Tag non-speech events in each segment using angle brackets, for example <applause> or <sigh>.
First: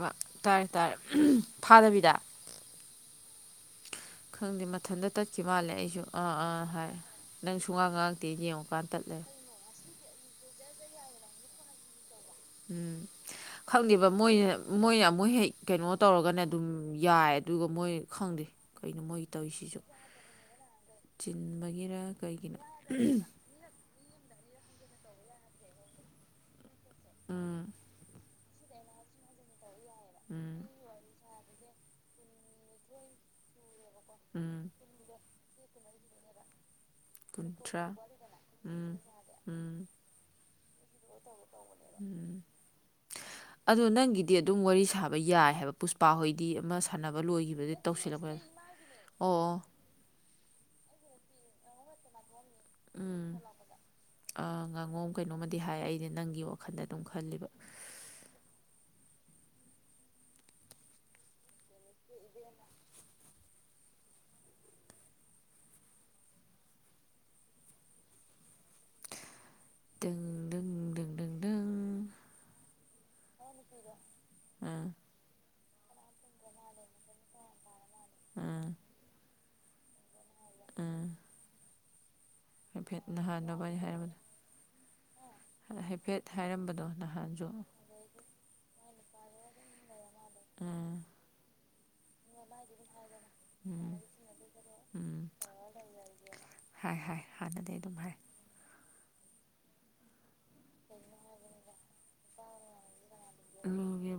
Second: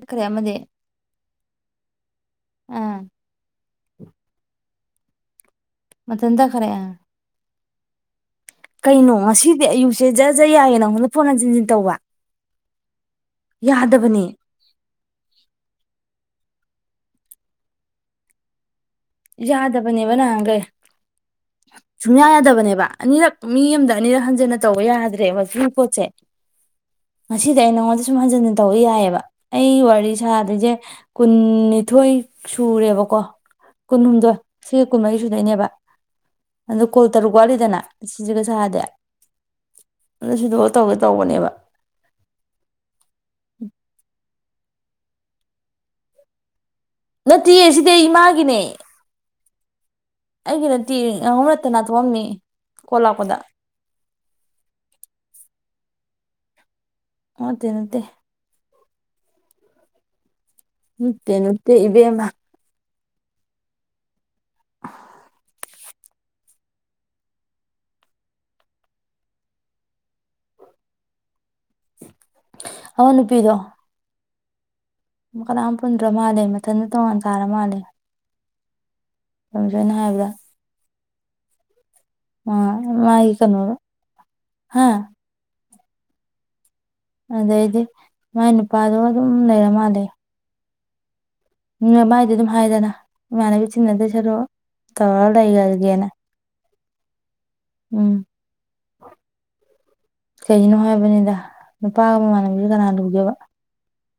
ꯕ ꯑꯃꯗꯤ ꯇꯥꯔꯦ ꯇꯥꯔꯦ ꯐꯥꯗꯕꯤꯗ ꯑꯥ ꯈꯪꯗꯦ ꯃꯊꯟꯇ ꯁꯤ ꯃꯥꯜꯂꯦ ꯑꯩꯁꯨ ꯃꯊꯟ ꯑꯥ ꯑꯥ ꯇꯈꯔꯦ ꯍꯥꯏ ꯅꯪ ꯁꯨꯡꯉꯥꯡ ꯉꯥꯛꯇꯦ ꯌꯦꯡꯉꯨꯀꯥꯟ ꯇꯠꯂꯦ ꯁꯤ ꯖꯖ ꯌꯥꯏꯒꯦ ꯅꯪꯉꯣꯟꯗ ꯐꯣꯟ ꯍꯟꯆꯤꯟꯖꯤꯟ ꯇꯧꯕ ꯎꯝ ꯈꯪꯗꯦꯕ ꯌꯥꯗꯕꯅꯦ ꯃꯣꯏꯅ ꯃꯣꯏꯅ ꯑꯃꯨꯛ ꯍꯦꯛ ꯀꯩꯅꯣ ꯇꯧꯔꯒꯅꯦ ꯑꯗꯨꯝ ꯌꯥꯏ ꯑꯗꯨꯒ ꯃꯣꯏ ꯈꯪꯗꯦ ꯀꯩꯅꯣ ꯃꯣꯏ ꯇꯧꯔꯤꯁꯤꯁꯨ ꯌꯥꯗꯕꯅꯦꯕ ꯅꯍꯥꯟ ꯀꯩ ꯆꯤꯟꯕꯒꯤꯔ ꯁꯨꯡꯌꯥ ꯀꯩꯒꯤꯅꯣ ꯌꯥꯗꯕꯅꯦꯕ ꯑꯅꯤꯔꯛ ꯃꯤ ꯑꯃꯗ ꯑꯅꯤ ꯍꯟꯖꯤꯟꯅ ꯇꯧꯕ ꯌꯥꯗ꯭ꯔꯦꯕ ꯃꯒꯤ ꯄꯣꯠꯁꯦ ꯉꯁꯤꯗꯤ ꯎꯝ ꯑꯩ ꯅꯉꯣꯟꯗ ꯁꯨꯝ ꯍꯟꯟ ꯇꯧ ꯌꯥꯏꯑꯕ ꯑꯩ ꯋꯥꯔꯤ ꯎꯝ ꯁꯥꯗ꯭ꯣꯏꯁꯦ ꯀꯨꯟ ꯅꯤꯊꯣꯏ ꯁꯨꯔꯦꯕꯀꯣ ꯀꯨꯟꯍꯨꯝꯗꯣꯏ ꯎꯝ ꯁꯤꯒ ꯀꯨꯟꯃꯔꯤ ꯁꯨꯗꯣꯏꯅꯦꯕ ꯑꯗꯣ ꯀꯣꯜ ꯇꯔꯨꯛ ꯋꯥꯠꯂꯤꯗꯅ ꯀꯨꯟꯊ꯭ꯔꯥ ꯁꯤꯁꯤꯒ ꯁꯥꯗꯦ ꯎꯝ ꯎꯝ ꯑꯗꯨ ꯁꯤꯗ ꯇꯧꯒꯦ ꯇꯧꯕꯅꯦꯕ ꯎꯝ ꯑꯗ ꯅꯪ ꯗꯤ ꯑꯗꯨꯝ ꯋꯥꯔꯤ ꯁꯥꯕ ꯌꯥꯏ ꯍꯥꯏꯕ ꯄꯨꯁꯄꯥꯍꯣꯏꯗꯤ ꯑꯃ ꯁꯥꯟꯅꯕ ꯅꯠꯇꯦ ꯂꯣꯏꯈꯤꯕꯗꯩ ꯑꯁꯤꯗꯤ ꯇꯧꯁꯤꯜꯂꯛꯄ ꯏꯃꯥꯒꯤꯅꯦ ꯑꯣ ꯑꯣ ꯑꯩꯒꯤ ꯅꯠꯇꯦ ꯉꯍꯧ ꯇꯅꯥꯠꯇꯕ ꯃꯤ ꯎꯝ ꯉꯥꯉꯣꯝ ꯀꯩꯅꯣꯝꯃꯗꯤ ꯍꯥꯏ ꯑꯩꯗꯤ ꯅꯪꯒꯤ ꯋꯥꯈꯜꯗꯗꯤ ꯑ ꯇꯦ ꯅꯠꯇꯦ ꯃꯠꯇꯦ ꯅꯨꯠꯇꯦ ꯏꯕꯦꯝꯃ <inaudible> ꯍꯥꯎ ꯅꯨꯄꯤꯗꯣ ꯑꯥ ꯨ ꯀꯅꯥꯝ ꯄꯨꯟꯗ꯭ꯔ ꯃꯥꯜꯂꯦ ꯃꯊꯟꯗ ꯇꯣꯡꯉꯥꯟ ꯇꯥꯔ ꯃꯥꯜꯂꯦ ꯑꯥ ꯌꯥꯝ ꯁꯣꯏꯅ ꯍꯥꯏꯕ꯭ꯔꯥ ꯑꯥ ꯑ ꯍꯥꯏꯐꯦꯠ ꯃꯥ ꯏ ꯅꯍꯥꯟ ꯀꯅꯔ ꯅꯕꯥꯅꯤ ꯍꯥꯏꯔꯝꯕꯗꯣ ꯍꯥ ꯍꯥꯏꯐꯦꯠ ꯍꯥꯏꯔꯝꯕꯗꯣ ꯅꯍꯥꯟꯁꯨ ꯑꯗꯩꯗꯤ ꯃꯥꯏ ꯅꯨꯄꯥꯗꯣ ꯑꯗꯨꯝ ꯂꯩꯔ ꯃꯥꯜꯂꯦ ꯑꯥ ꯃꯤ ꯃꯃꯥꯏꯗꯤ ꯑꯗꯨꯝ ꯍꯥꯏꯗꯅ ꯏꯃꯥꯟꯅꯕꯤ ꯆꯤꯟꯅꯗꯣꯏ ꯁꯔꯛꯑꯣ ꯇꯥ ꯎꯝ ꯑꯩꯒꯒꯦꯅ ꯍꯥꯏ ꯍꯥꯏ ꯍꯥꯟꯅꯗꯤ ꯑꯗꯨꯝ ꯍꯥꯏ ꯀꯩꯒꯤꯅꯣ ꯍꯥꯏꯕꯅꯤꯗ ꯅꯨꯄꯥꯒ ꯃꯃꯥꯟꯅꯕꯤꯁꯨ ꯀꯅꯥ ꯂꯨꯒꯦꯕ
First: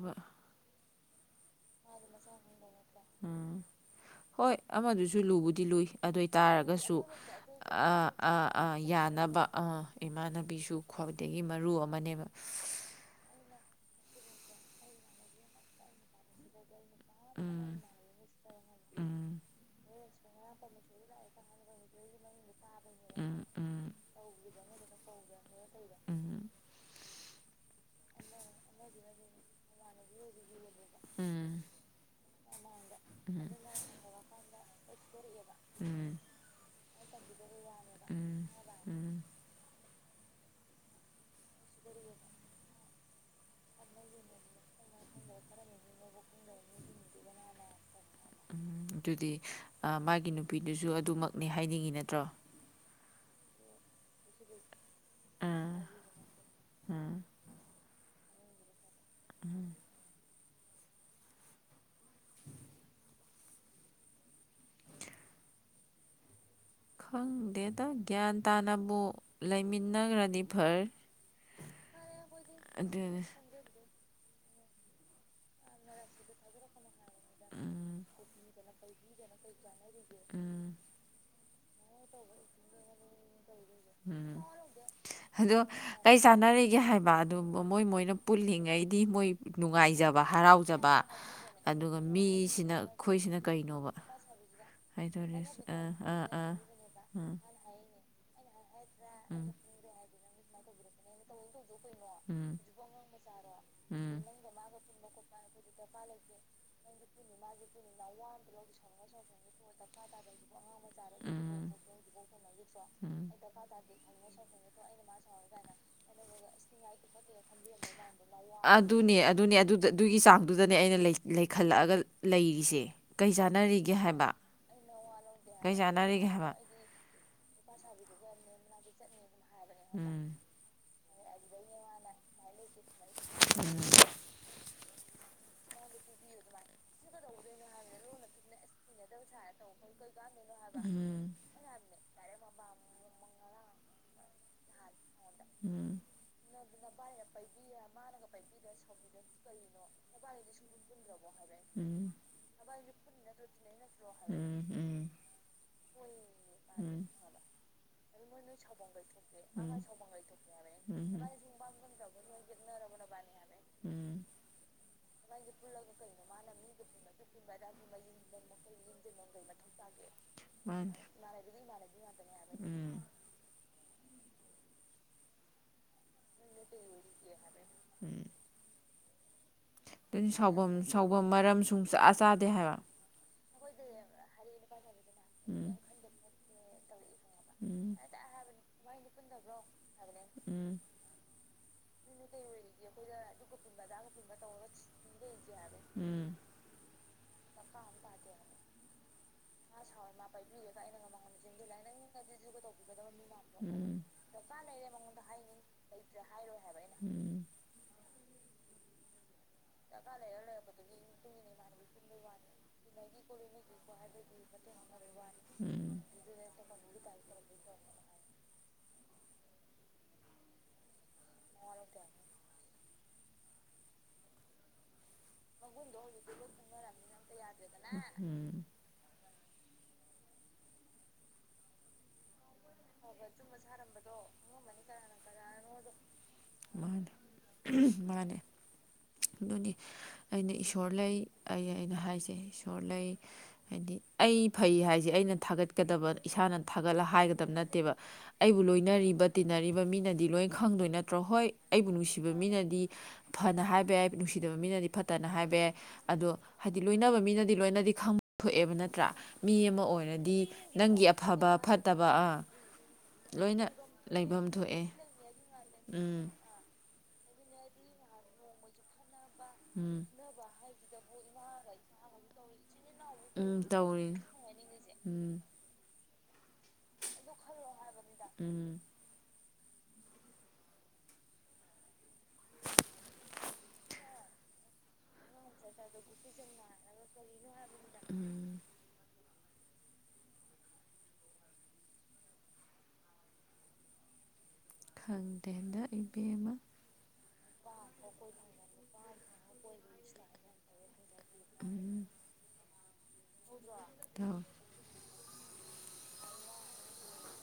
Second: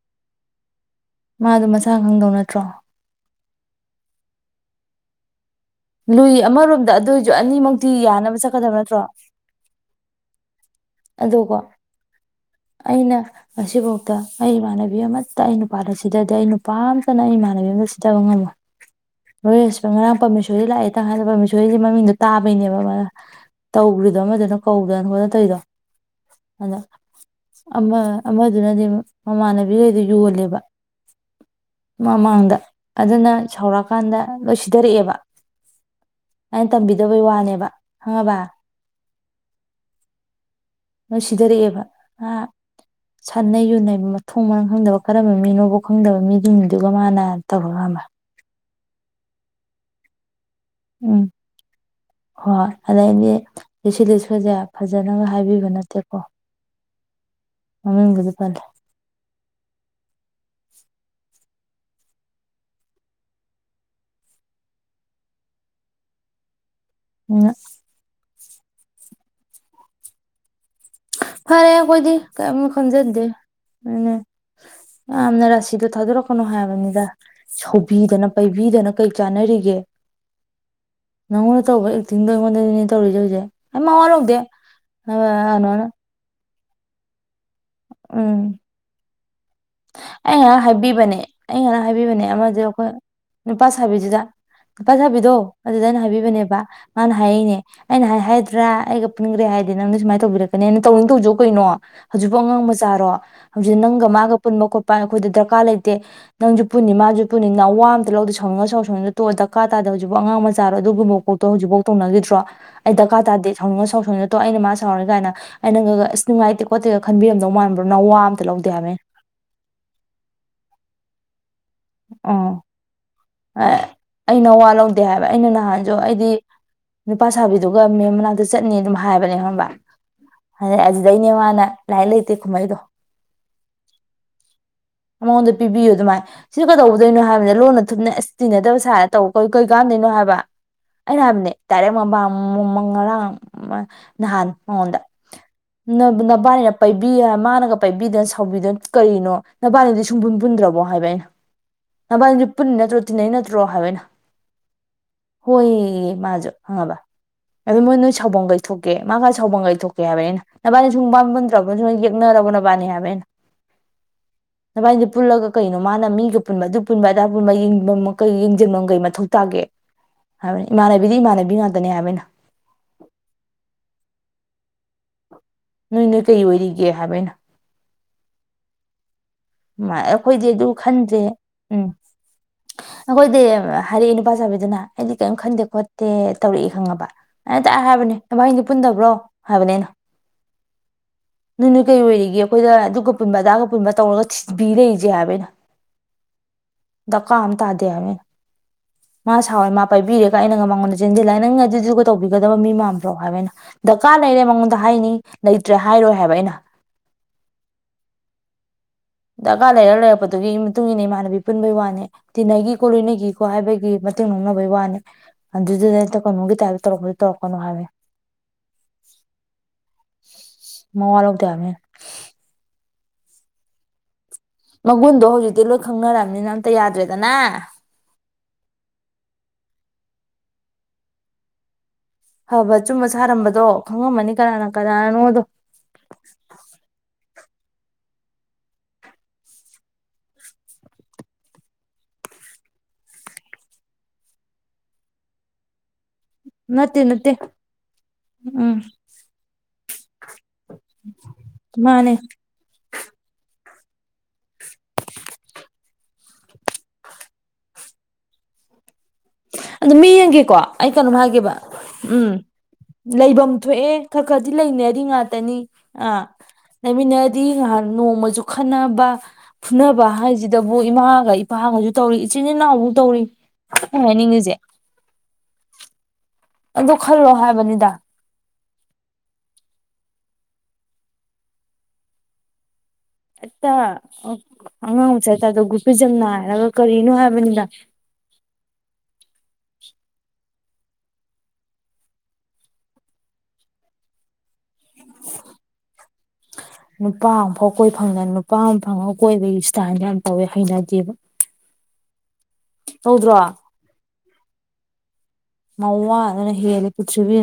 ꯕ ꯃꯥꯗꯣ ꯃꯁꯥ ꯈꯪꯗꯧ ꯅꯠꯇ꯭ꯔꯣ ꯎꯝ ꯍꯣꯏ ꯑꯃꯗꯨꯁꯨ ꯂꯨ ꯗꯤ ꯂꯨꯏ ꯑꯗꯨ ꯑꯃꯔꯣꯝꯗ ꯑꯣꯏꯇꯥꯥꯔꯒꯁꯨ ꯑꯗꯨ ꯑꯣꯏꯁꯨ ꯑꯅꯤꯃꯛꯇꯤ ꯑ ꯌꯥꯅꯕ ꯑꯥ ꯑꯥ ꯆꯠꯀꯗꯕ ꯅꯠꯇ꯭ꯔꯣ ꯌꯥꯅꯕ ꯑ ꯏꯃꯥꯟꯅꯕꯤꯁꯨ ꯈ꯭ꯋꯥꯏꯗꯒꯤ ꯑꯗꯨꯀꯣ ꯃꯔꯨ ꯑꯃꯅꯦꯕ ꯑꯁꯤꯐꯥꯎꯗ ꯑꯩ ꯏꯃꯥꯟꯅꯕꯤ ꯑꯃꯠꯇ ꯑꯩ ꯅꯨꯄꯥꯜ ꯑꯁꯤꯗꯗꯤ ꯑꯩ ꯄꯥꯝꯇꯅ ꯑꯩ ꯏꯃꯥꯟꯅꯕꯤ ꯎꯝ ꯑꯃꯝꯗ ꯁꯤꯠꯇꯕ ꯉꯝꯃꯣꯏ ꯎꯝ ꯂꯣꯏꯔꯁꯨꯕ ꯉꯔꯥꯡ ꯄꯔꯃꯦꯁꯔꯤ ꯂꯥꯛꯑꯦ ꯇꯪ ꯍꯥꯏꯜꯗꯦ ꯄꯔꯃꯦꯁꯣꯔꯤꯁꯤ ꯃꯃꯤꯡꯣ ꯇꯥꯕꯩꯅꯦꯕ ꯃꯥ ꯎꯝ ꯎꯝ ꯇꯧ꯭ꯔꯤꯗꯣ ꯑꯃꯗꯨꯗ ꯀꯧꯒꯅ ꯍ ꯇꯩꯔ ꯑꯗꯣ ꯑꯃ ꯑꯃꯗꯨꯅꯗꯤ ꯃꯃꯥꯟꯅꯕꯤꯈꯩꯗ ꯌꯣꯜꯂꯦꯕ ꯎꯝ ꯃꯃꯥꯡꯗ ꯑꯗꯨꯅ ꯁꯧꯔꯛꯑꯀꯥꯟꯗ ꯂꯣꯏ ꯁꯤꯊꯔꯛꯑꯦꯕ ꯎꯝ ꯑꯩꯅ ꯇꯝꯕꯤꯗꯕꯩ ꯋꯥꯅꯦꯕ ꯈꯪꯉꯕ ꯅꯁꯤꯙꯔꯕ ꯑ ꯁꯥꯟꯅꯩ ꯌꯨꯅꯩ ꯃꯊꯣꯡ ꯃꯔꯥꯡ ꯈꯪꯗꯕ ꯀꯔꯝꯕ ꯃꯤꯅꯣꯕꯣ ꯈꯪꯗꯕ ꯃꯤꯗꯨꯗꯨꯒ ꯃꯥꯅ ꯇꯧꯔꯒꯃꯦ <inaudible> ꯎꯝ ꯑꯗꯨꯗꯤ ꯃꯥꯒꯤ ꯅꯨꯄꯤꯗꯨꯁꯨ ꯑꯗꯨꯃꯛꯅꯤ ꯍꯥꯏꯅꯤꯡꯉꯤ ꯅꯠꯇ꯭ꯔꯣ ꯑꯗ ꯑꯩꯒꯤ ꯂꯤꯁꯤ ꯂꯤꯁꯈꯁꯦ ꯐꯖꯅ ꯍꯥꯏꯕꯤꯕ ꯎꯝ ꯅꯠꯇꯦꯀꯣ ꯎꯝ ꯑꯒꯗꯤ ꯇꯔ ꯎꯝ ꯑꯗꯨꯅ ꯈꯪꯗꯦꯗ ꯒ꯭ꯌꯥꯟ ꯇꯥꯅꯕꯨ ꯂꯩꯃꯤꯟꯅꯈ꯭ꯔꯅꯤ ꯐꯔ ꯐꯔꯦ ꯀꯣꯏꯗꯤ ꯀ ꯈꯟꯖꯗꯦ ꯑꯗꯨꯅꯤ ꯑꯗꯨꯅꯦ ꯌꯥꯝꯅ ꯔꯥꯁꯤꯗꯣ ꯊꯥꯗꯣꯔꯛꯀꯅꯣ ꯍꯥꯏꯕꯅꯤꯗ ꯎꯝ ꯁꯧꯕꯤꯗꯅ ꯄꯥꯏꯕꯤꯗꯅ ꯀꯩ ꯆꯥꯟꯅꯔꯤꯒꯦ ꯎꯝ ꯅꯪꯉꯣꯟꯗ ꯇꯧꯕ ꯑꯦ ꯊꯤꯡꯗꯣ ꯑꯩꯉꯣꯟꯗꯅꯦ ꯇꯧꯔꯤꯁꯦ ꯍꯧꯖꯤꯁꯦ ꯑꯩ ꯃ ꯋꯥꯔꯧꯗꯦ ꯑ ꯑꯗꯣ ꯑꯅꯣꯅ ꯀꯩ ꯆꯥꯟꯅꯔꯤꯒꯦ ꯍꯥꯏꯕ ꯑꯗꯨ ꯃꯣꯏ ꯃꯣꯏꯅ ꯎꯝ ꯄꯨꯜꯂꯤꯉꯩꯗꯤ ꯃꯣꯏ ꯅꯨꯡꯉꯥꯏꯖꯕ ꯑꯩ ꯉꯔꯥꯡ ꯍꯔꯥꯎꯖꯕ ꯍꯥꯏꯕꯤꯕꯅꯦ ꯑꯩ ꯉꯔꯥꯡ ꯑꯗꯨꯒ ꯍꯥꯏꯕꯤꯕꯅꯦ ꯑꯃꯗꯣ ꯃꯤꯁꯤꯅ ꯑꯩꯈꯣꯏ ꯑꯩꯈꯣꯏꯁꯤꯅ ꯅꯨꯄꯥ ꯀꯩꯅꯣꯕ ꯁꯥꯕꯤꯗꯨꯗ ꯅꯨꯄꯥ ꯁꯥꯕꯤꯗꯣ ꯍꯥꯏꯗꯣꯔꯦ ꯑꯗꯨꯗ ꯑꯥ ꯑꯩꯅ ꯑꯥ ꯑꯥ ꯍꯥꯏꯕꯤꯕꯅꯦꯕ ꯃꯥꯅ ꯎꯝ ꯍꯥꯏꯔꯛꯅꯦ ꯑꯩꯅ ꯍꯥꯏꯗ꯭ꯔꯥ ꯑꯩꯒ ꯄꯨꯟꯈ꯭ꯔꯦ ꯎꯝ ꯍꯥꯏꯗꯦ ꯅꯪꯅ ꯁꯨꯃꯅ ꯇꯧꯕꯤꯔꯛꯀꯅꯤ ꯑꯩꯅ ꯇꯧꯅꯤꯡꯗꯧꯁꯨꯛ ꯀꯩꯅꯣ ꯍꯧꯖꯤꯛꯐ ꯎꯝ ꯑꯉꯥꯡ ꯃꯆꯥꯔꯣ ꯍꯧꯖꯤꯛ ꯅꯪꯒ ꯎꯝ ꯃꯥꯒ ꯄꯨꯟꯕ ꯈꯣꯠꯄ ꯑꯩꯈꯣꯏꯗ ꯗꯔꯀꯥꯔ ꯂꯩꯇꯦ ꯅꯪꯁꯨ ꯄꯨꯟꯅꯤ ꯃꯥꯁꯨ ꯄꯨꯅꯤ ꯅ ꯋꯥ ꯑꯝꯇ ꯂꯧꯗꯦ ꯁꯧꯅꯤꯡꯉꯒ ꯁꯧ ꯁꯅꯤꯡ ꯇꯣꯛꯑ ꯗꯀꯥ ꯇꯥꯗ ꯍꯧꯖꯤꯐ ꯑꯉꯥꯡ ꯃꯆꯥꯔꯣ ꯑꯗꯨꯒꯨꯝꯕ ꯄꯥꯎꯣ ꯎꯝ ꯍꯧꯖꯤꯛꯐꯥꯎ ꯇꯧꯅꯈꯤꯗ꯭ꯔꯣ ꯑꯩ ꯗꯔꯀꯥ ꯇꯥꯗꯦ ꯁꯥꯎꯅꯤꯡꯉ ꯁꯥꯎꯁ ꯑꯩꯅ ꯃꯥ ꯁꯥꯎꯔꯤ ꯀꯥꯏꯅ ꯑꯩꯅꯪꯒ ꯑꯁ ꯅꯨꯡꯉꯥꯏꯇꯦ ꯈꯣꯠꯇꯦꯒ ꯈꯟꯕꯤꯔꯝꯗꯧ ꯃꯥꯟꯕ꯭ꯔꯣ ꯅ ꯋꯥꯋꯥ ꯑꯃꯇ ꯂꯧꯗꯦ ꯍꯥꯏꯕꯅꯤ ꯑꯗꯨꯅꯤ ꯑꯗꯨꯗ ꯑꯗꯨꯒꯤ ꯆꯥꯡꯗꯨꯗꯅꯦ ꯑꯩꯅ ꯏꯈꯜꯂꯛꯑꯒ ꯑꯥ ꯂꯩꯔꯤꯁꯦ ꯀꯩ ꯑ- ꯆꯥꯟꯅꯔꯤꯒꯦ ꯍꯥꯏꯕ ꯑꯩꯅ ꯋꯥ ꯂꯧꯗꯦ ꯍꯥꯏꯕ ꯑꯩꯅ ꯀꯩ ꯅꯍꯥꯟꯁꯨ ꯆꯥꯟꯅꯔꯤꯒꯦ ꯑꯩꯗꯤ ꯍꯥꯏꯕ ꯅꯨꯄꯥ ꯁꯥꯕꯤꯗꯨꯒ ꯃꯦꯝ ꯃꯅꯥꯛꯇ ꯆꯠꯅꯤ ꯑꯗꯨꯝ ꯍꯥꯏꯕꯅꯦ ꯎꯝ ꯑꯗ ꯑꯗꯨꯗꯩꯅꯦ ꯋꯥꯅ ꯂꯥꯏꯟ ꯂꯩꯇꯦ ꯀꯨꯝꯍꯩꯗꯣ ꯎꯝ ꯃꯉꯣꯟꯗ ꯄꯤꯕꯤꯌꯨ ꯑꯗꯨꯃꯥꯏ ꯁꯤꯁꯨ ꯀꯩꯗꯧꯕꯗꯣꯏꯩꯅꯣ ꯍꯥꯏꯕꯅꯤꯅ ꯂꯣꯟꯅ ꯊꯨꯞꯅ ꯑꯦꯁ ꯇꯤꯟꯅꯗꯕ ꯁꯥꯔ ꯇꯧꯕ ꯀ ꯀꯩ ꯀꯥꯟꯝꯗꯣꯏꯅꯣ ꯍꯥꯏꯕ ꯑꯩꯅ ꯎꯝ ꯍꯥꯏꯕꯅꯦ ꯇꯥꯔꯦ ꯃꯕꯥꯝ ꯃꯃꯪ ꯉꯔꯥꯡ ꯅꯍꯥꯟ ꯃꯉꯣꯟꯗ <unintelligible> <inaudible> ꯎꯝ ꯅꯕꯥꯅꯤꯅ ꯄꯥꯏꯕꯤ ꯃꯥꯅꯒ ꯄꯥꯏꯕꯤꯗꯅ ꯁꯥꯎꯕꯤꯗꯅ ꯀꯔꯤꯅꯣ ꯅꯕꯥꯅꯤꯗꯤ ꯁꯨꯡꯕꯨꯟ ꯄꯨꯟꯗ꯭ꯔꯕ ꯍꯥꯏꯕ ꯑꯩꯅ ꯅꯗꯤ ꯄꯨꯟꯅ ꯅꯠꯇ꯭ꯔꯣ ꯇꯤꯟꯅꯩ ꯅꯠꯇ꯭ꯔꯣ ꯍꯥꯏꯕ ꯑꯩꯅ ꯎꯝ ꯎꯝ ꯎꯝ ꯍꯌꯦ ꯃꯥꯖ ꯍꯉꯕ ꯑꯗ ꯃꯣꯏ ꯅꯣꯏ ꯁꯥꯎꯕꯜ ꯀꯩꯊꯣꯛꯀꯦ ꯃꯥꯒ ꯁꯥꯎꯕꯜ ꯀꯩꯊꯣꯛꯀꯦ ꯍꯥꯏꯕꯅꯦ ꯅꯕꯥꯅꯤ ꯎꯝ ꯁꯨꯝ ꯎꯝ ꯎꯝ ꯃꯃꯟꯗ꯭ꯔꯕꯅ ꯁ ꯌꯦꯛꯅꯔꯕ ꯅꯕꯥꯅꯤ ꯍꯥꯏꯕ ꯑꯩꯅ ꯎꯝ ꯅꯚꯥꯏꯁꯦ ꯄꯨꯜꯂꯒ ꯀꯩꯅꯣ ꯃꯥꯅ ꯃꯤ ꯄꯨꯟꯕ ꯑꯗꯨ ꯄꯨꯟꯕ ꯑꯗꯥ ꯄꯨꯕ ꯀꯩ ꯌꯦꯡꯁꯤꯟꯐꯝꯒꯩ ꯃꯊꯧ ꯇꯥꯒꯦ ꯍꯥꯏꯕꯅꯤ ꯃꯥꯅꯦ ꯏꯃꯥꯟꯅꯕꯤꯗꯤ ꯏꯃꯥꯟꯅꯕꯤ ꯉꯥꯛꯇꯅꯦ ꯍꯥꯏꯕꯅꯤꯅ ꯎꯝ ꯅꯣꯏ ꯅꯣꯏ ꯀꯩ ꯑꯣꯏꯔꯤꯒꯦ ꯍꯥꯏꯕꯩꯅꯣ ꯎꯝ <unintelligible> <inaudible> ꯑꯩꯈꯣꯏꯗꯤ ꯑꯗꯨ ꯈꯟꯗ꯭ꯔꯦ ꯃꯔꯝ ꯎꯝ ꯁꯨꯡꯆꯥ ꯆꯥꯗꯦ ꯍꯥꯏꯕ ꯑꯩꯈꯣꯏꯗꯤ ꯍꯥꯏꯔꯛꯑꯦ ꯅꯨꯄꯥ ꯆꯥꯕꯤꯗꯨꯅ ꯑꯩꯗꯤ ꯀꯔꯤꯝ ꯈꯟꯗꯦ ꯈꯣꯠꯇꯦ ꯇꯧꯔꯛꯏꯦ ꯈꯪꯉꯕ ꯑꯦ ꯇ ꯎꯝ ꯍꯥꯏꯕꯅꯦ ꯚꯁ ꯄꯨꯟꯗꯕ꯭ꯔꯣ ꯍꯥꯏꯕꯅꯤ ꯑꯩꯅ ꯎꯝ ꯅ ꯀꯩ ꯑꯣꯏꯔꯤꯒꯦ ꯑꯩꯈꯣꯏꯗ ꯑꯗꯨꯒ ꯄꯨꯟꯕ ꯑꯗꯥꯒ ꯄꯨꯟꯕ ꯇꯧꯔꯒ ꯕꯤꯔꯖꯦꯕꯅ ꯎꯝ ꯗ ꯀꯥꯝ ꯊꯥꯗ ꯌꯥꯋꯅ ꯃꯥ ꯁꯥꯎꯋꯦ ꯃꯥ ꯄꯥꯏꯕꯤꯔꯦꯒ ꯑꯩꯅ ꯉ ꯃꯉꯣꯟꯗ ꯆꯦꯟꯁꯤꯜꯂꯑ ꯅꯪ ꯑꯗꯨꯗꯨꯒ ꯇꯧꯕꯤꯒꯗꯕ ꯃꯤ ꯃꯥꯟꯕ꯭ꯔꯣ ꯍꯥꯏꯕꯅ ꯎꯝ ꯗꯔꯀꯥꯔ ꯂꯩꯔꯦ ꯃꯉꯣꯟꯗ ꯍꯥꯏꯅꯤ ꯂꯩꯇ꯭ꯔꯦ ꯍꯥꯏꯔꯣꯏ ꯍꯥꯏꯕ ꯑꯩꯅ ꯎꯝ ꯗꯔꯀꯥꯔ ꯂꯩꯔ ꯂꯩꯔꯛꯄꯗꯨꯒꯤ ꯃꯇꯨꯡ ꯏꯟꯅ ꯏꯃꯥꯟꯅꯕꯤ ꯄꯨꯟꯕꯩ ꯋꯥꯅꯦ ꯇꯤꯟꯅꯈꯤꯀꯣ ꯂꯣꯏꯅꯈꯤꯀꯣ ꯍꯥꯏꯕꯒꯤ ꯃꯇꯨꯡꯦꯡ ꯪꯅꯕꯩ ꯋꯥꯅꯤ ꯑꯗꯨꯩ ꯀꯩꯅꯣꯒꯤ ꯇꯥꯏ ꯇꯧꯔꯛꯄ ꯇꯧꯔꯛꯀꯅꯣ ꯍꯥꯏꯋꯦ ꯃꯔꯗꯃꯦ <unintelligible> <inaudible> ꯃꯒꯨꯟꯗꯣ ꯍꯧꯖꯤꯛꯇꯤ ꯂꯣꯏ ꯈꯪꯅꯔꯕꯅꯤꯅ ꯑꯝꯇ ꯌꯥꯗ꯭ꯔꯦꯗꯅ ꯐꯕ ꯑꯆꯨꯝꯕ ꯁꯥꯔꯝꯕꯗꯣ ꯆꯨꯝꯕ ꯈꯪꯉꯝꯃꯅꯤ ꯀꯅꯥꯅ ꯀꯅꯥꯅꯣꯗꯣ ꯁꯥꯔꯝꯕꯗꯣꯅ <inaudible> ꯃꯅꯤ ꯃꯅꯦ ꯑꯗꯨꯅꯤ ꯑꯩꯅ ꯏꯁꯣꯔ ꯂꯩ ꯑꯩ ꯑꯩꯅ ꯍꯥꯏꯖꯩ ꯏꯁꯣꯔ ꯂꯩ ꯍꯥꯏꯗꯤ ꯑꯩ ꯐꯩ ꯍꯥꯏꯁꯦ ꯑꯩꯅ ꯊꯥꯒꯠꯀꯗꯕ ꯏꯁꯥꯅ ꯅꯠꯇꯦ ꯊꯥꯒꯠꯂꯒ ꯅꯠꯇꯦ ꯍꯥꯏꯒꯗꯕ ꯅꯠꯇꯦꯕ ꯑꯩꯕꯨ ꯎꯝ ꯂꯣꯏꯅꯔꯤꯕ ꯇꯤꯟꯅꯔꯤꯕ ꯃꯤꯅꯗꯤ ꯗꯤ ꯂꯣꯏꯅ ꯈꯪꯗꯣꯏ ꯅꯠꯇ꯭ꯔꯣ ꯍꯣꯏ ꯑꯩꯕꯨ ꯃꯥꯅꯦ ꯅꯨꯡꯁꯤꯕ ꯃꯤꯅꯗꯤ ꯐꯅ ꯍꯥꯏꯕ ꯍꯥꯏꯕ ꯌꯥꯏ ꯅꯨꯡꯁꯤꯗꯕ ꯃꯤꯅꯗꯤ ꯐꯠꯇꯅ ꯍꯥꯏꯕ ꯌꯥꯏ ꯑꯗꯣ ꯍꯥꯏꯗꯤ ꯂꯣꯏꯅꯕ ꯃꯤꯅꯗꯤ ꯂꯣꯏꯅꯗꯤ ꯈꯪ ꯊꯣꯛꯑꯦꯕ ꯅꯠꯇ꯭ꯔꯥ ꯃꯤ ꯑꯃ ꯑꯗꯣ ꯃꯤ ꯑꯣꯏꯔꯗꯤ ꯌꯦꯡꯒꯦꯀꯣ ꯑꯩ ꯅꯪꯒꯤ ꯀꯩꯅꯣꯝ ꯑꯐꯕ ꯍꯥꯏꯒꯦꯕ ꯐꯠꯇꯕ ꯎꯝ ꯑꯥ ꯂꯩꯐꯝ ꯂꯣꯏꯅ ꯊꯣꯛꯑꯦ ꯈꯔ ꯂꯩꯐꯝ ꯈꯔꯗꯤ ꯊꯣꯛꯑꯦ ꯂꯩꯅꯔꯤ ꯉꯥꯇ ꯑꯥ ꯎꯝ ꯂꯩꯃꯤꯟꯅꯔꯗꯤ ꯉꯍꯥꯟ ꯅꯣꯡꯃꯁꯨ ꯈꯟꯅꯕ ꯎꯝ ꯐꯨꯅꯕ ꯍꯥꯏꯁꯤꯗꯕꯨ ꯏꯃꯥꯒ ꯏꯄꯥꯒꯁꯨ ꯇꯧꯔꯤ ꯏꯆꯤꯟ ꯏꯅꯥꯎꯕꯨ ꯇꯧꯔꯤ ꯎꯝ ꯑꯩꯅ ꯇꯧꯔꯤ ꯍꯥꯏꯅꯤꯡꯉꯤꯁꯦ ꯎꯝ <inaudible> ꯑ ꯈꯜꯂꯣ ꯍꯥꯏꯕꯅꯤꯗ ꯎꯝ <unintelligible> <inaudible> ꯑꯠꯇ ꯑꯉ ꯆ <inaudible> ꯗꯣ ꯒꯨꯞꯄꯤꯖꯝꯅ ꯍꯥꯏꯔꯒ ꯀꯔꯤꯅꯣ ꯍꯥꯏꯕꯅꯤꯗ ꯎꯝ ꯈꯪꯗꯦ ꯍꯟꯗꯛ ꯏꯕꯦ ꯑꯃ ꯅꯨꯄꯥ ꯑꯃꯐꯥꯎ ꯀꯣꯏ ꯐꯪꯗꯅ ꯅꯨꯄꯥ ꯑꯃ ꯐꯪꯉꯒ ꯀꯣꯏꯕꯒꯤ ꯏꯁꯇꯥꯏꯜꯗ ꯌꯥꯝ ꯇꯧꯋꯦ ꯍꯩꯅꯗꯦꯕ ꯍꯧꯗ꯭ꯔꯣ ꯇꯝ <unintelligible> <inaudible> ꯉꯋꯥ ꯑꯗꯨꯅ ꯍꯦꯜꯂꯤ ꯄ꯭ꯔꯤꯊꯤꯕꯤ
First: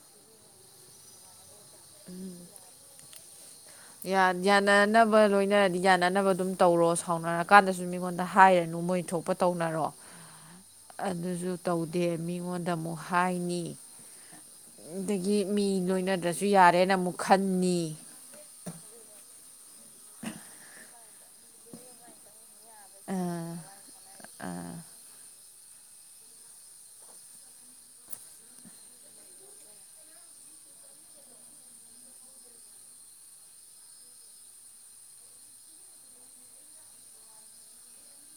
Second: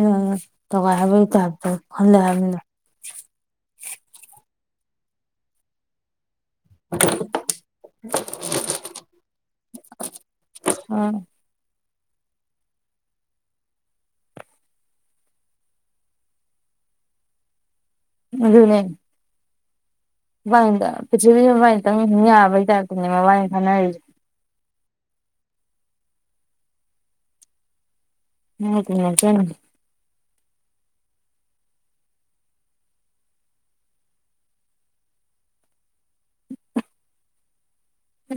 ꯇꯣꯒꯥꯏꯕꯩꯇꯥꯔꯦ ꯈꯟꯗꯦ ꯍꯥꯏꯕꯅ ꯌꯥꯅꯅꯕ ꯂꯣꯏꯅꯔꯗꯤ ꯌꯥꯅꯅꯕ ꯑꯗꯨꯝ ꯇꯧꯔꯣ ꯁꯥꯎꯅꯔꯀꯥꯟꯗꯁꯨ ꯃꯤꯉꯣꯟꯗ ꯍꯥꯏꯔꯅꯨ ꯃꯣꯏ ꯊꯣꯛꯄ ꯇꯧꯅꯔꯣ ꯑ ꯑꯗꯨꯁꯨ ꯇꯧꯗꯦ ꯃꯤꯉꯣꯟꯗ ꯑꯃꯨꯛ ꯍꯥꯏꯅꯤ ꯑꯗꯒꯤ ꯃꯤ ꯂꯣꯏꯅꯗ꯭ꯔꯁꯨ ꯌꯥꯔꯦꯅ ꯑꯃꯨꯛ ꯈꯟꯅꯤ ꯑꯗꯨꯅꯦ ꯋꯥꯥꯏꯗ ꯄ ꯋꯥ ꯇ ꯌꯥꯕ ꯋꯥ ꯈꯅ <inaudible>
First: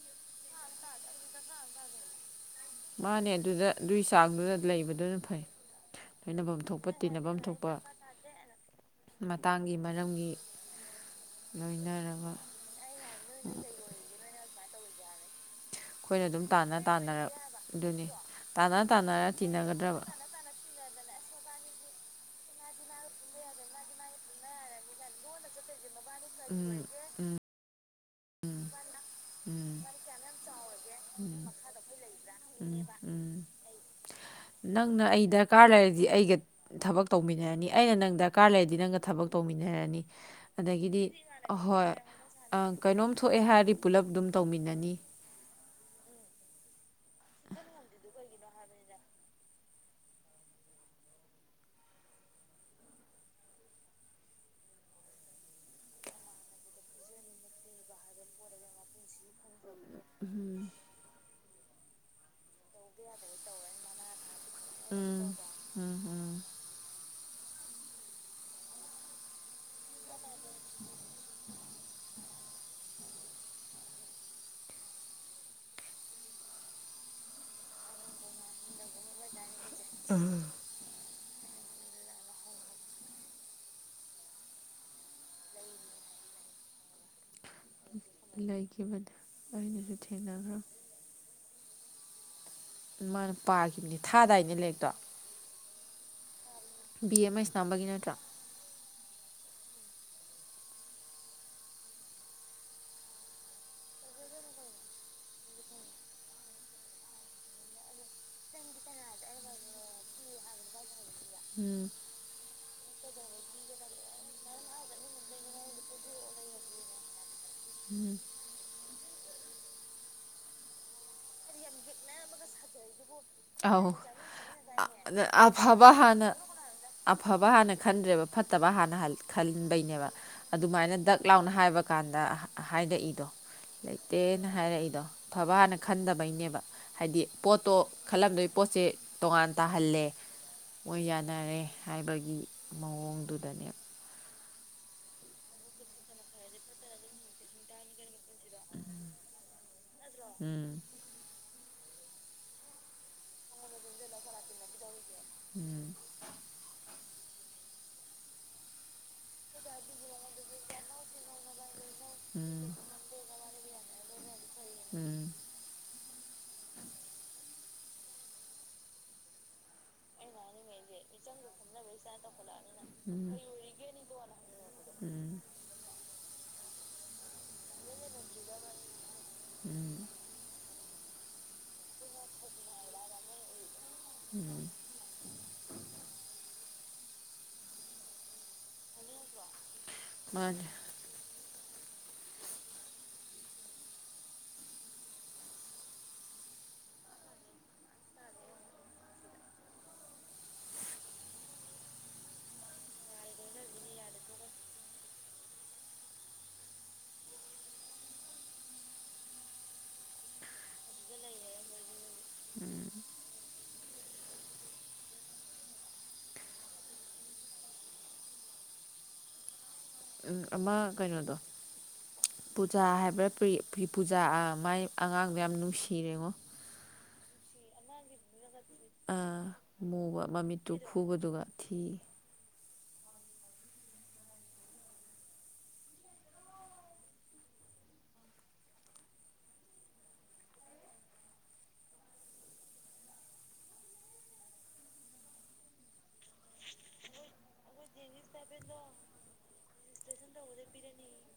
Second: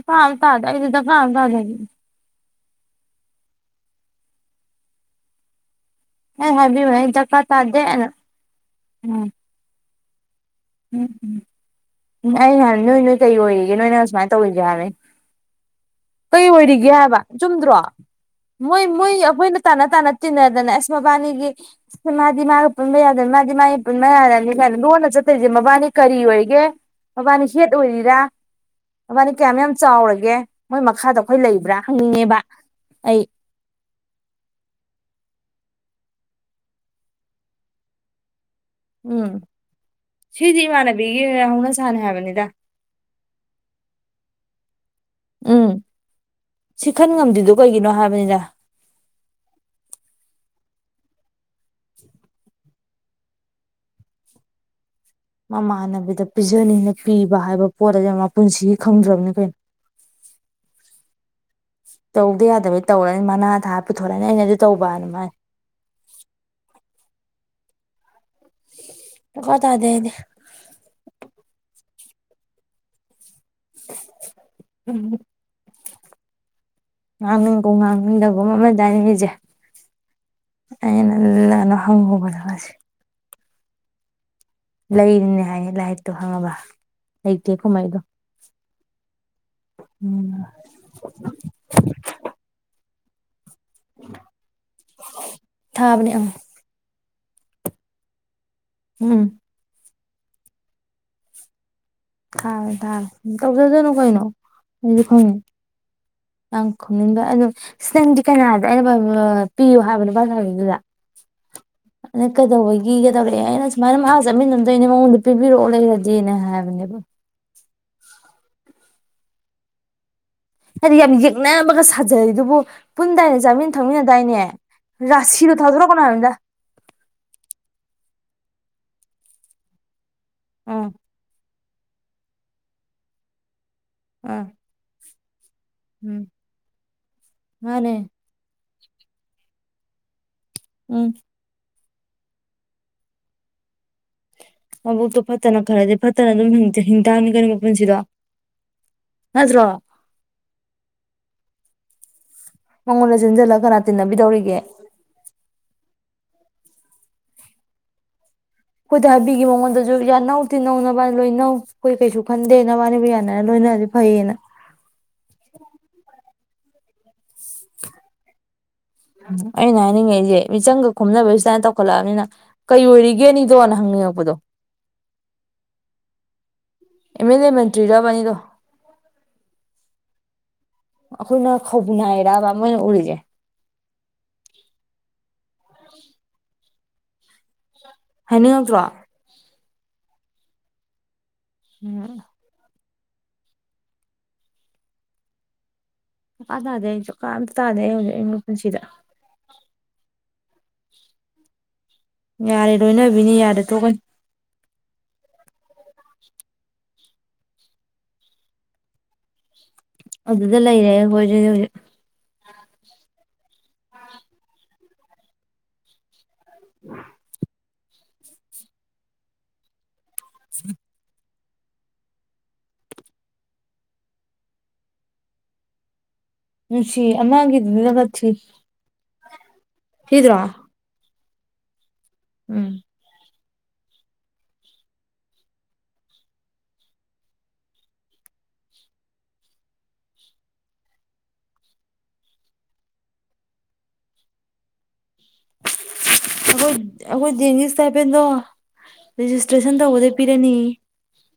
ꯐꯥꯝ ꯊꯥꯗ ꯏꯗꯤꯗ ꯐꯥꯝ ꯊꯥꯗꯅꯤ ꯃꯥꯅꯦ ꯑꯗꯨꯗ ꯑꯗꯨꯏ ꯆꯥꯡꯗꯨꯗ ꯂꯩꯕꯗꯨꯅ ꯐꯩ ꯑꯩ ꯂꯣꯏꯅꯐꯝ ꯊꯣꯛꯄ ꯍꯥꯏꯕꯤꯕꯅꯦ ꯑꯩ ꯇꯤꯟꯅꯐꯝ ꯗꯀꯥ ꯊꯣꯛꯄ ꯇꯥꯗꯦꯅ ꯃꯇꯥꯡꯒꯤ ꯃꯔꯝꯒꯤ ꯎꯝ ꯎꯝ ꯂꯣꯏꯅꯔꯒ ꯎꯝ ꯑꯩ ꯀꯩ ꯑꯩꯈꯣꯏꯅ ꯑꯗꯨꯝ ꯇꯥꯟꯅ ꯑꯣꯏꯔꯤꯒꯦ ꯍꯥꯏꯕ ꯇꯥꯟꯅꯔ ꯆꯨꯝꯗ꯭ꯔꯣ ꯑꯗꯨꯅꯤ ꯇꯥꯟꯅ ꯃꯣꯏ ꯃꯣꯏ ꯇꯥꯟꯅꯔ ꯑꯩꯈꯣꯏꯅ ꯇꯥꯟꯅ ꯇꯤꯟꯅꯒꯗ꯭ꯔꯕ ꯇꯥꯟꯅ ꯇꯤꯟꯅꯗꯅ ꯑꯁ ꯃꯕꯥꯅꯤꯒꯤ ꯃꯥꯗꯤ ꯃꯥꯒ ꯄꯨꯟꯕ ꯌꯥꯗꯅꯤ ꯃꯥꯗꯤ ꯃꯥꯒ ꯄꯨꯟꯕ ꯌꯥꯗꯅꯤ ꯀꯥꯏꯅ ꯂꯣꯟꯅ ꯆꯠ ꯆ ꯇꯔꯤꯁꯦ ꯃꯕꯥꯅꯤ ꯀꯔꯤ ꯑꯣꯏꯒꯦ ꯎꯝ ꯃꯕꯥꯅꯤ ꯍꯦꯠ ꯑꯣꯏꯔꯤꯔꯥ ꯃꯕꯥꯅꯤ ꯀꯌꯥꯝ ꯌꯥꯝ ꯎꯝ ꯆꯥꯎꯔꯒꯦ ꯃꯣꯏ ꯃꯈꯥꯗ ꯑꯩꯈꯣꯏ ꯂꯩꯕ꯭ꯔꯥ ꯍꯪꯅꯤꯡꯉꯦꯕ ꯎꯝ ꯑꯩ ꯎꯝ ꯅꯪꯅ ꯑꯩ ꯗꯔꯀꯥꯔ ꯂꯩꯔꯗꯤ ꯑꯩꯒ ꯊꯕꯛ ꯇꯧꯃꯤꯟꯅꯔꯅꯤ ꯑꯩꯅ ꯅꯪ ꯗꯔꯀꯥ ꯗꯔꯀꯥꯔ ꯂꯩꯔꯗꯤ ꯅꯪꯒ ꯊꯕꯛ ꯎꯝ ꯇꯧꯃꯤꯟꯅꯔꯅꯤ ꯁꯤꯗꯤ ꯑꯗꯒꯤꯗꯤ ꯏꯃꯥꯟꯅꯕꯤꯒꯤ ꯍꯧꯅ ꯑꯍꯣꯏ ꯁꯥꯅꯤ ꯍꯥꯏꯕꯅꯤꯗ ꯀꯩꯅꯣꯝ ꯊꯣꯛꯑꯦ ꯍꯥꯏꯔꯗꯤ ꯄꯨꯂꯞ ꯑꯗꯨꯝ ꯇꯧꯃꯤꯟꯅꯅꯤ ꯎꯝ ꯁꯤ ꯈꯟ ꯉꯝꯗ꯭ꯗꯣ ꯀꯩꯒꯤꯅꯣ ꯍꯥꯏꯕꯅꯤꯅ <inaudible> ꯃꯃꯥꯟꯅꯕꯤꯗ ꯄꯤꯖꯅꯤꯅ ꯄꯤꯕ ꯍꯥꯏꯕ ꯄꯣꯠ ꯑ ꯃꯥ ꯄꯨꯟꯁꯤꯒꯤ ꯈꯪꯗ꯭ꯔꯕꯅꯤ ꯀꯩꯅꯣ ꯇꯧꯗ ꯌꯥ ꯑꯗꯨꯩ ꯇꯧꯔꯅꯤ ꯃꯅꯥ ꯊꯥ ꯄꯨꯊꯣꯔꯂꯛꯅꯤ ꯑꯩꯅꯗꯤ ꯇꯧꯕ ꯎꯝ ꯑꯗꯨꯃꯥꯏꯅ ꯎꯝ ꯎꯝ ꯀꯇꯥꯗꯗꯤ ꯎꯝ ꯉꯥꯡꯅꯤꯡꯀꯣ ꯉꯥꯡꯅꯤꯡꯗꯕꯣ ꯃꯃꯜ ꯇꯥꯏꯉꯁꯦ ꯎꯝ ꯑꯩꯅ ꯂꯅ ꯍꯪꯉꯨꯕꯗꯁꯦ ꯂꯩꯔꯤꯅꯦ ꯍꯥꯏꯌꯦ ꯂꯥꯏꯔꯤꯛꯇꯣ ꯍꯪꯉꯕ ꯂꯩꯇꯦ ꯀꯨꯝꯍꯩꯗꯣ ꯂꯩꯈꯤꯕꯗ ꯑꯩꯅꯁꯨ ꯎꯝ ꯊꯦꯡꯅꯕ꯭ꯔꯣ ꯃꯥꯅ ꯄꯥꯈꯤꯕꯅꯤ ꯊꯥꯗꯥꯏꯅꯦ ꯂꯦꯛꯇꯣ ꯊꯥꯕꯅꯦ ꯑ ꯕꯤ ꯑꯃ ꯏꯁꯅꯥꯝꯕꯒꯤ ꯅꯠꯇ꯭ꯔꯥ ꯎꯝ ꯊꯥꯔꯦ ꯊꯥꯔꯦ ꯇꯧꯖꯗꯅꯨ ꯀꯩꯅꯣ ꯑꯩꯁꯨ ꯈꯪꯉꯦ ꯌꯥꯝ ꯈꯣꯅꯤꯡꯕ ꯑꯣ ꯅꯪꯗꯤ ꯀꯅꯥꯗ ꯑꯩꯅ ꯄꯤꯌꯣ ꯍꯥꯏꯕꯅꯣ ꯄꯥꯟꯖꯕꯤꯗꯨꯗ <inaudible> ꯎꯝ ꯑꯅ ꯀꯩꯗꯧꯕꯒꯤꯒꯗꯧꯔꯦ ꯑꯩꯅ ꯁꯨꯃꯥꯏꯅ ꯃꯥ ꯆꯠꯃꯤꯟꯅꯝꯗꯣꯏꯅꯦ ꯃꯉꯣꯟꯗ ꯄꯤꯕꯤꯔꯛꯑꯣ ꯂꯩꯔꯗꯤꯅ ꯍꯥꯏꯕꯅꯦꯕ ꯎꯝ ꯍꯥꯏꯗꯤ ꯌꯥꯝ ꯌꯦꯛꯅꯅꯕꯒ ꯁꯥꯖꯔꯤ ꯑꯗꯨꯕꯨ ꯄꯨꯟꯗꯥꯏꯅꯦ ꯆꯥꯃꯤꯟꯅ ꯑꯧ ꯊꯛꯃꯤꯟꯅꯗꯥꯏꯅꯦ ꯔꯥꯁꯤꯗꯣ ꯑꯐꯕ ꯊꯥꯗꯣꯔꯛꯀꯅ ꯍꯥꯟꯅ ꯍꯥꯏꯕꯝꯗ ꯑꯐꯕ ꯍꯥꯟꯅ ꯈꯟꯗ꯭ꯔꯦꯕ ꯐꯠꯇꯕ ꯍꯥꯟꯅ ꯈꯟꯕꯩꯅꯦꯕ ꯎꯝ ꯑꯗꯨꯃꯥꯏꯅ ꯗꯛ ꯂꯥꯎꯅ ꯍꯥꯏꯕ ꯀꯥꯟꯗ ꯍꯥꯏꯔꯛꯏꯗꯣ ꯎꯝ ꯂꯩꯇꯦꯅ ꯍꯥꯏꯔꯛꯏꯗꯣ ꯑꯐꯕ ꯍꯥꯟꯅ ꯎꯝ ꯈꯟꯗꯕꯩꯅꯦꯕ ꯍꯥꯏꯗꯤ ꯄꯣꯠꯇꯣ ꯃꯥꯅꯦ ꯑꯗꯨꯏ ꯄꯣꯠꯁꯦ ꯇꯣꯉꯥꯟ ꯇꯥꯍꯜꯂꯦ ꯃꯣꯏ ꯎꯝ ꯌꯥꯅꯔꯦ ꯍꯥꯏꯕꯒꯤ ꯃꯑꯣꯡꯗꯨꯗꯅꯦ ꯃꯕꯣꯛꯛꯇꯣ ꯐꯠꯇꯅ ꯈꯔꯗꯤ ꯐꯠꯇꯅ ꯑꯗꯨꯝ ꯍꯤꯡꯊꯅꯤ ꯀꯔꯤꯣ ꯄꯨꯟꯁꯤꯗꯣ ꯅꯖ꯭ꯔꯣ ꯎꯝ ꯃꯉꯣꯔ ꯆꯤꯟꯖꯂ ꯈꯅꯥ ꯇꯤꯅꯕꯤꯗꯧꯔꯤꯒ ꯎꯝ ꯑ ꯍꯥꯏꯕꯤꯒꯤ ꯃꯉꯣꯟꯗꯁꯨ ꯌꯥ ꯅꯧ ꯇꯤꯟꯅꯧꯅꯕ ꯂꯣꯏꯅꯧ ꯑꯩꯈꯣꯏ ꯀꯩꯁꯨ ꯈꯟꯗꯦ ꯎꯝ ꯅꯅꯕꯅꯤꯕꯨ ꯌꯥꯅꯔ ꯂꯣꯏꯅꯔ ꯑꯗꯨ ꯐꯩꯌꯦꯅ ꯎꯝ <inaudible> <unintelligible> ꯑꯩꯅ ꯍꯥꯏꯅꯤꯡꯉꯩꯁꯦ ꯃꯤꯆꯪꯒ ꯈꯣꯝꯅꯕ ꯁꯨꯃꯥꯏꯅ ꯇꯧꯈꯠꯂꯛꯑꯕꯅꯤꯅ ꯀꯩ ꯎꯝ ꯑꯣꯏꯔꯤꯒꯦꯅꯤꯗꯣꯅ ꯍꯪꯅꯤꯡꯉꯛꯄꯗꯣ ꯎꯝ <unintelligible> <inaudible> ꯑꯦ ꯑꯦꯜ ꯑꯦ ꯃꯦꯟꯇ꯭ꯔꯤ ꯔꯕꯥꯅꯤꯗ ꯑꯩꯈꯣꯏꯅ ꯈꯕꯅ ꯑꯦꯔꯕ ꯃꯣꯏ ꯎꯔꯤꯖꯦ ꯍꯅꯤ ꯉꯗꯣ ꯃꯣꯏꯅꯤ ꯎꯝ ꯆꯀꯥꯟ ꯇꯥꯗꯦ ꯑꯩ ꯆꯀꯥꯝꯇ ꯇꯥꯗꯦ ꯑꯩ ꯍꯧꯖꯤꯛ ꯑꯩꯅ ꯄꯨꯟꯁꯤꯗ ꯌꯥꯔꯦ ꯂꯣꯏꯅꯕꯤꯅꯤ ꯌꯥꯔꯦ ꯇꯣꯛ ꯀ ꯑꯗꯨꯗ ꯂꯩꯔꯦ ꯍꯈꯣꯏ ꯍꯧꯖꯤꯛ ꯎꯝ <inaudible> ꯎꯝ ꯑꯃ ꯀꯩꯅꯣꯗꯣ ꯄꯨꯖꯥ ꯍꯥꯏꯕ꯭ꯔꯥ ꯄꯨꯖꯥ ꯃꯥꯏ ꯑꯉꯥꯡꯗꯣ ꯌꯥꯝ ꯅꯨꯡꯁꯤꯔꯦꯉꯣ ꯅꯨꯡꯁꯤ ꯑꯃꯒꯤꯥꯡꯒꯤꯗꯨꯗꯤ ꯂꯧꯒꯠꯁꯤ ꯑꯥ ꯃꯨꯕ ꯃꯃꯤꯠꯇꯨ ꯈꯨꯕꯗꯨꯒ ꯊꯤ ꯎꯝ ꯑꯩꯈꯣꯏ ꯑꯩꯈꯣꯏ ꯅꯤꯁ ꯇꯥꯏꯕꯗꯣ ꯔꯦꯖꯤꯁꯇ꯭ꯔꯦꯁꯟ ꯇꯧꯕꯗ ꯄꯤꯔꯅꯤ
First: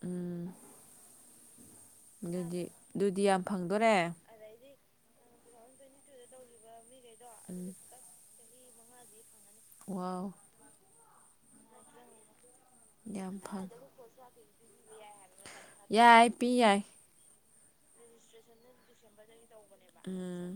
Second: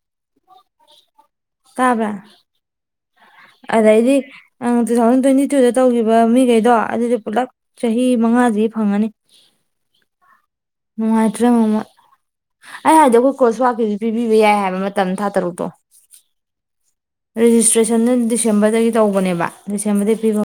ꯎꯝ ꯇꯥꯕ꯭ꯔꯥ ꯑꯗꯨꯗꯤ ꯑꯗꯨꯗꯤ ꯌꯥꯝ ꯐꯪꯗꯣꯔꯦ ꯑꯗꯩꯗꯤ ꯑ ꯇꯨ ꯊꯥꯎꯖꯟ ꯇ꯭ꯋꯦꯟꯇꯤ ꯇꯨꯗ ꯇꯧꯈꯤꯕ ꯃꯤꯈꯩꯗꯣ ꯑꯗꯨꯗꯤ ꯄꯨꯂꯞ ꯎꯝ ꯆꯍꯤ ꯃꯉꯥꯗꯤ ꯐꯪꯉꯅꯤ ꯋꯥꯎ <inaudible> <unintelligible> ꯃꯨꯇꯔꯦ ꯃꯃ ꯑꯩ ꯍꯥꯏꯗꯤꯛ ꯌꯥꯝ ꯐꯪ ꯑꯩꯈꯣꯏꯀꯣꯁꯋꯀꯤꯁꯨ ꯄꯤꯕꯤꯕ ꯌꯥꯏ ꯍꯥꯏꯕ ꯃꯇꯝ ꯊꯥ ꯇꯔꯨꯛꯇꯣ ꯌꯥꯏ ꯄꯤ ꯌꯥꯏ ꯔꯦꯖꯤꯁꯇ꯭ꯔꯦꯁꯟꯟꯅ ꯗꯤꯁꯦꯝꯕꯔꯗꯒꯤ ꯇꯧꯕꯅꯦꯕ ꯗꯤꯁꯦꯝꯕꯔꯗꯒꯤ ꯄꯤꯕ ꯎꯝ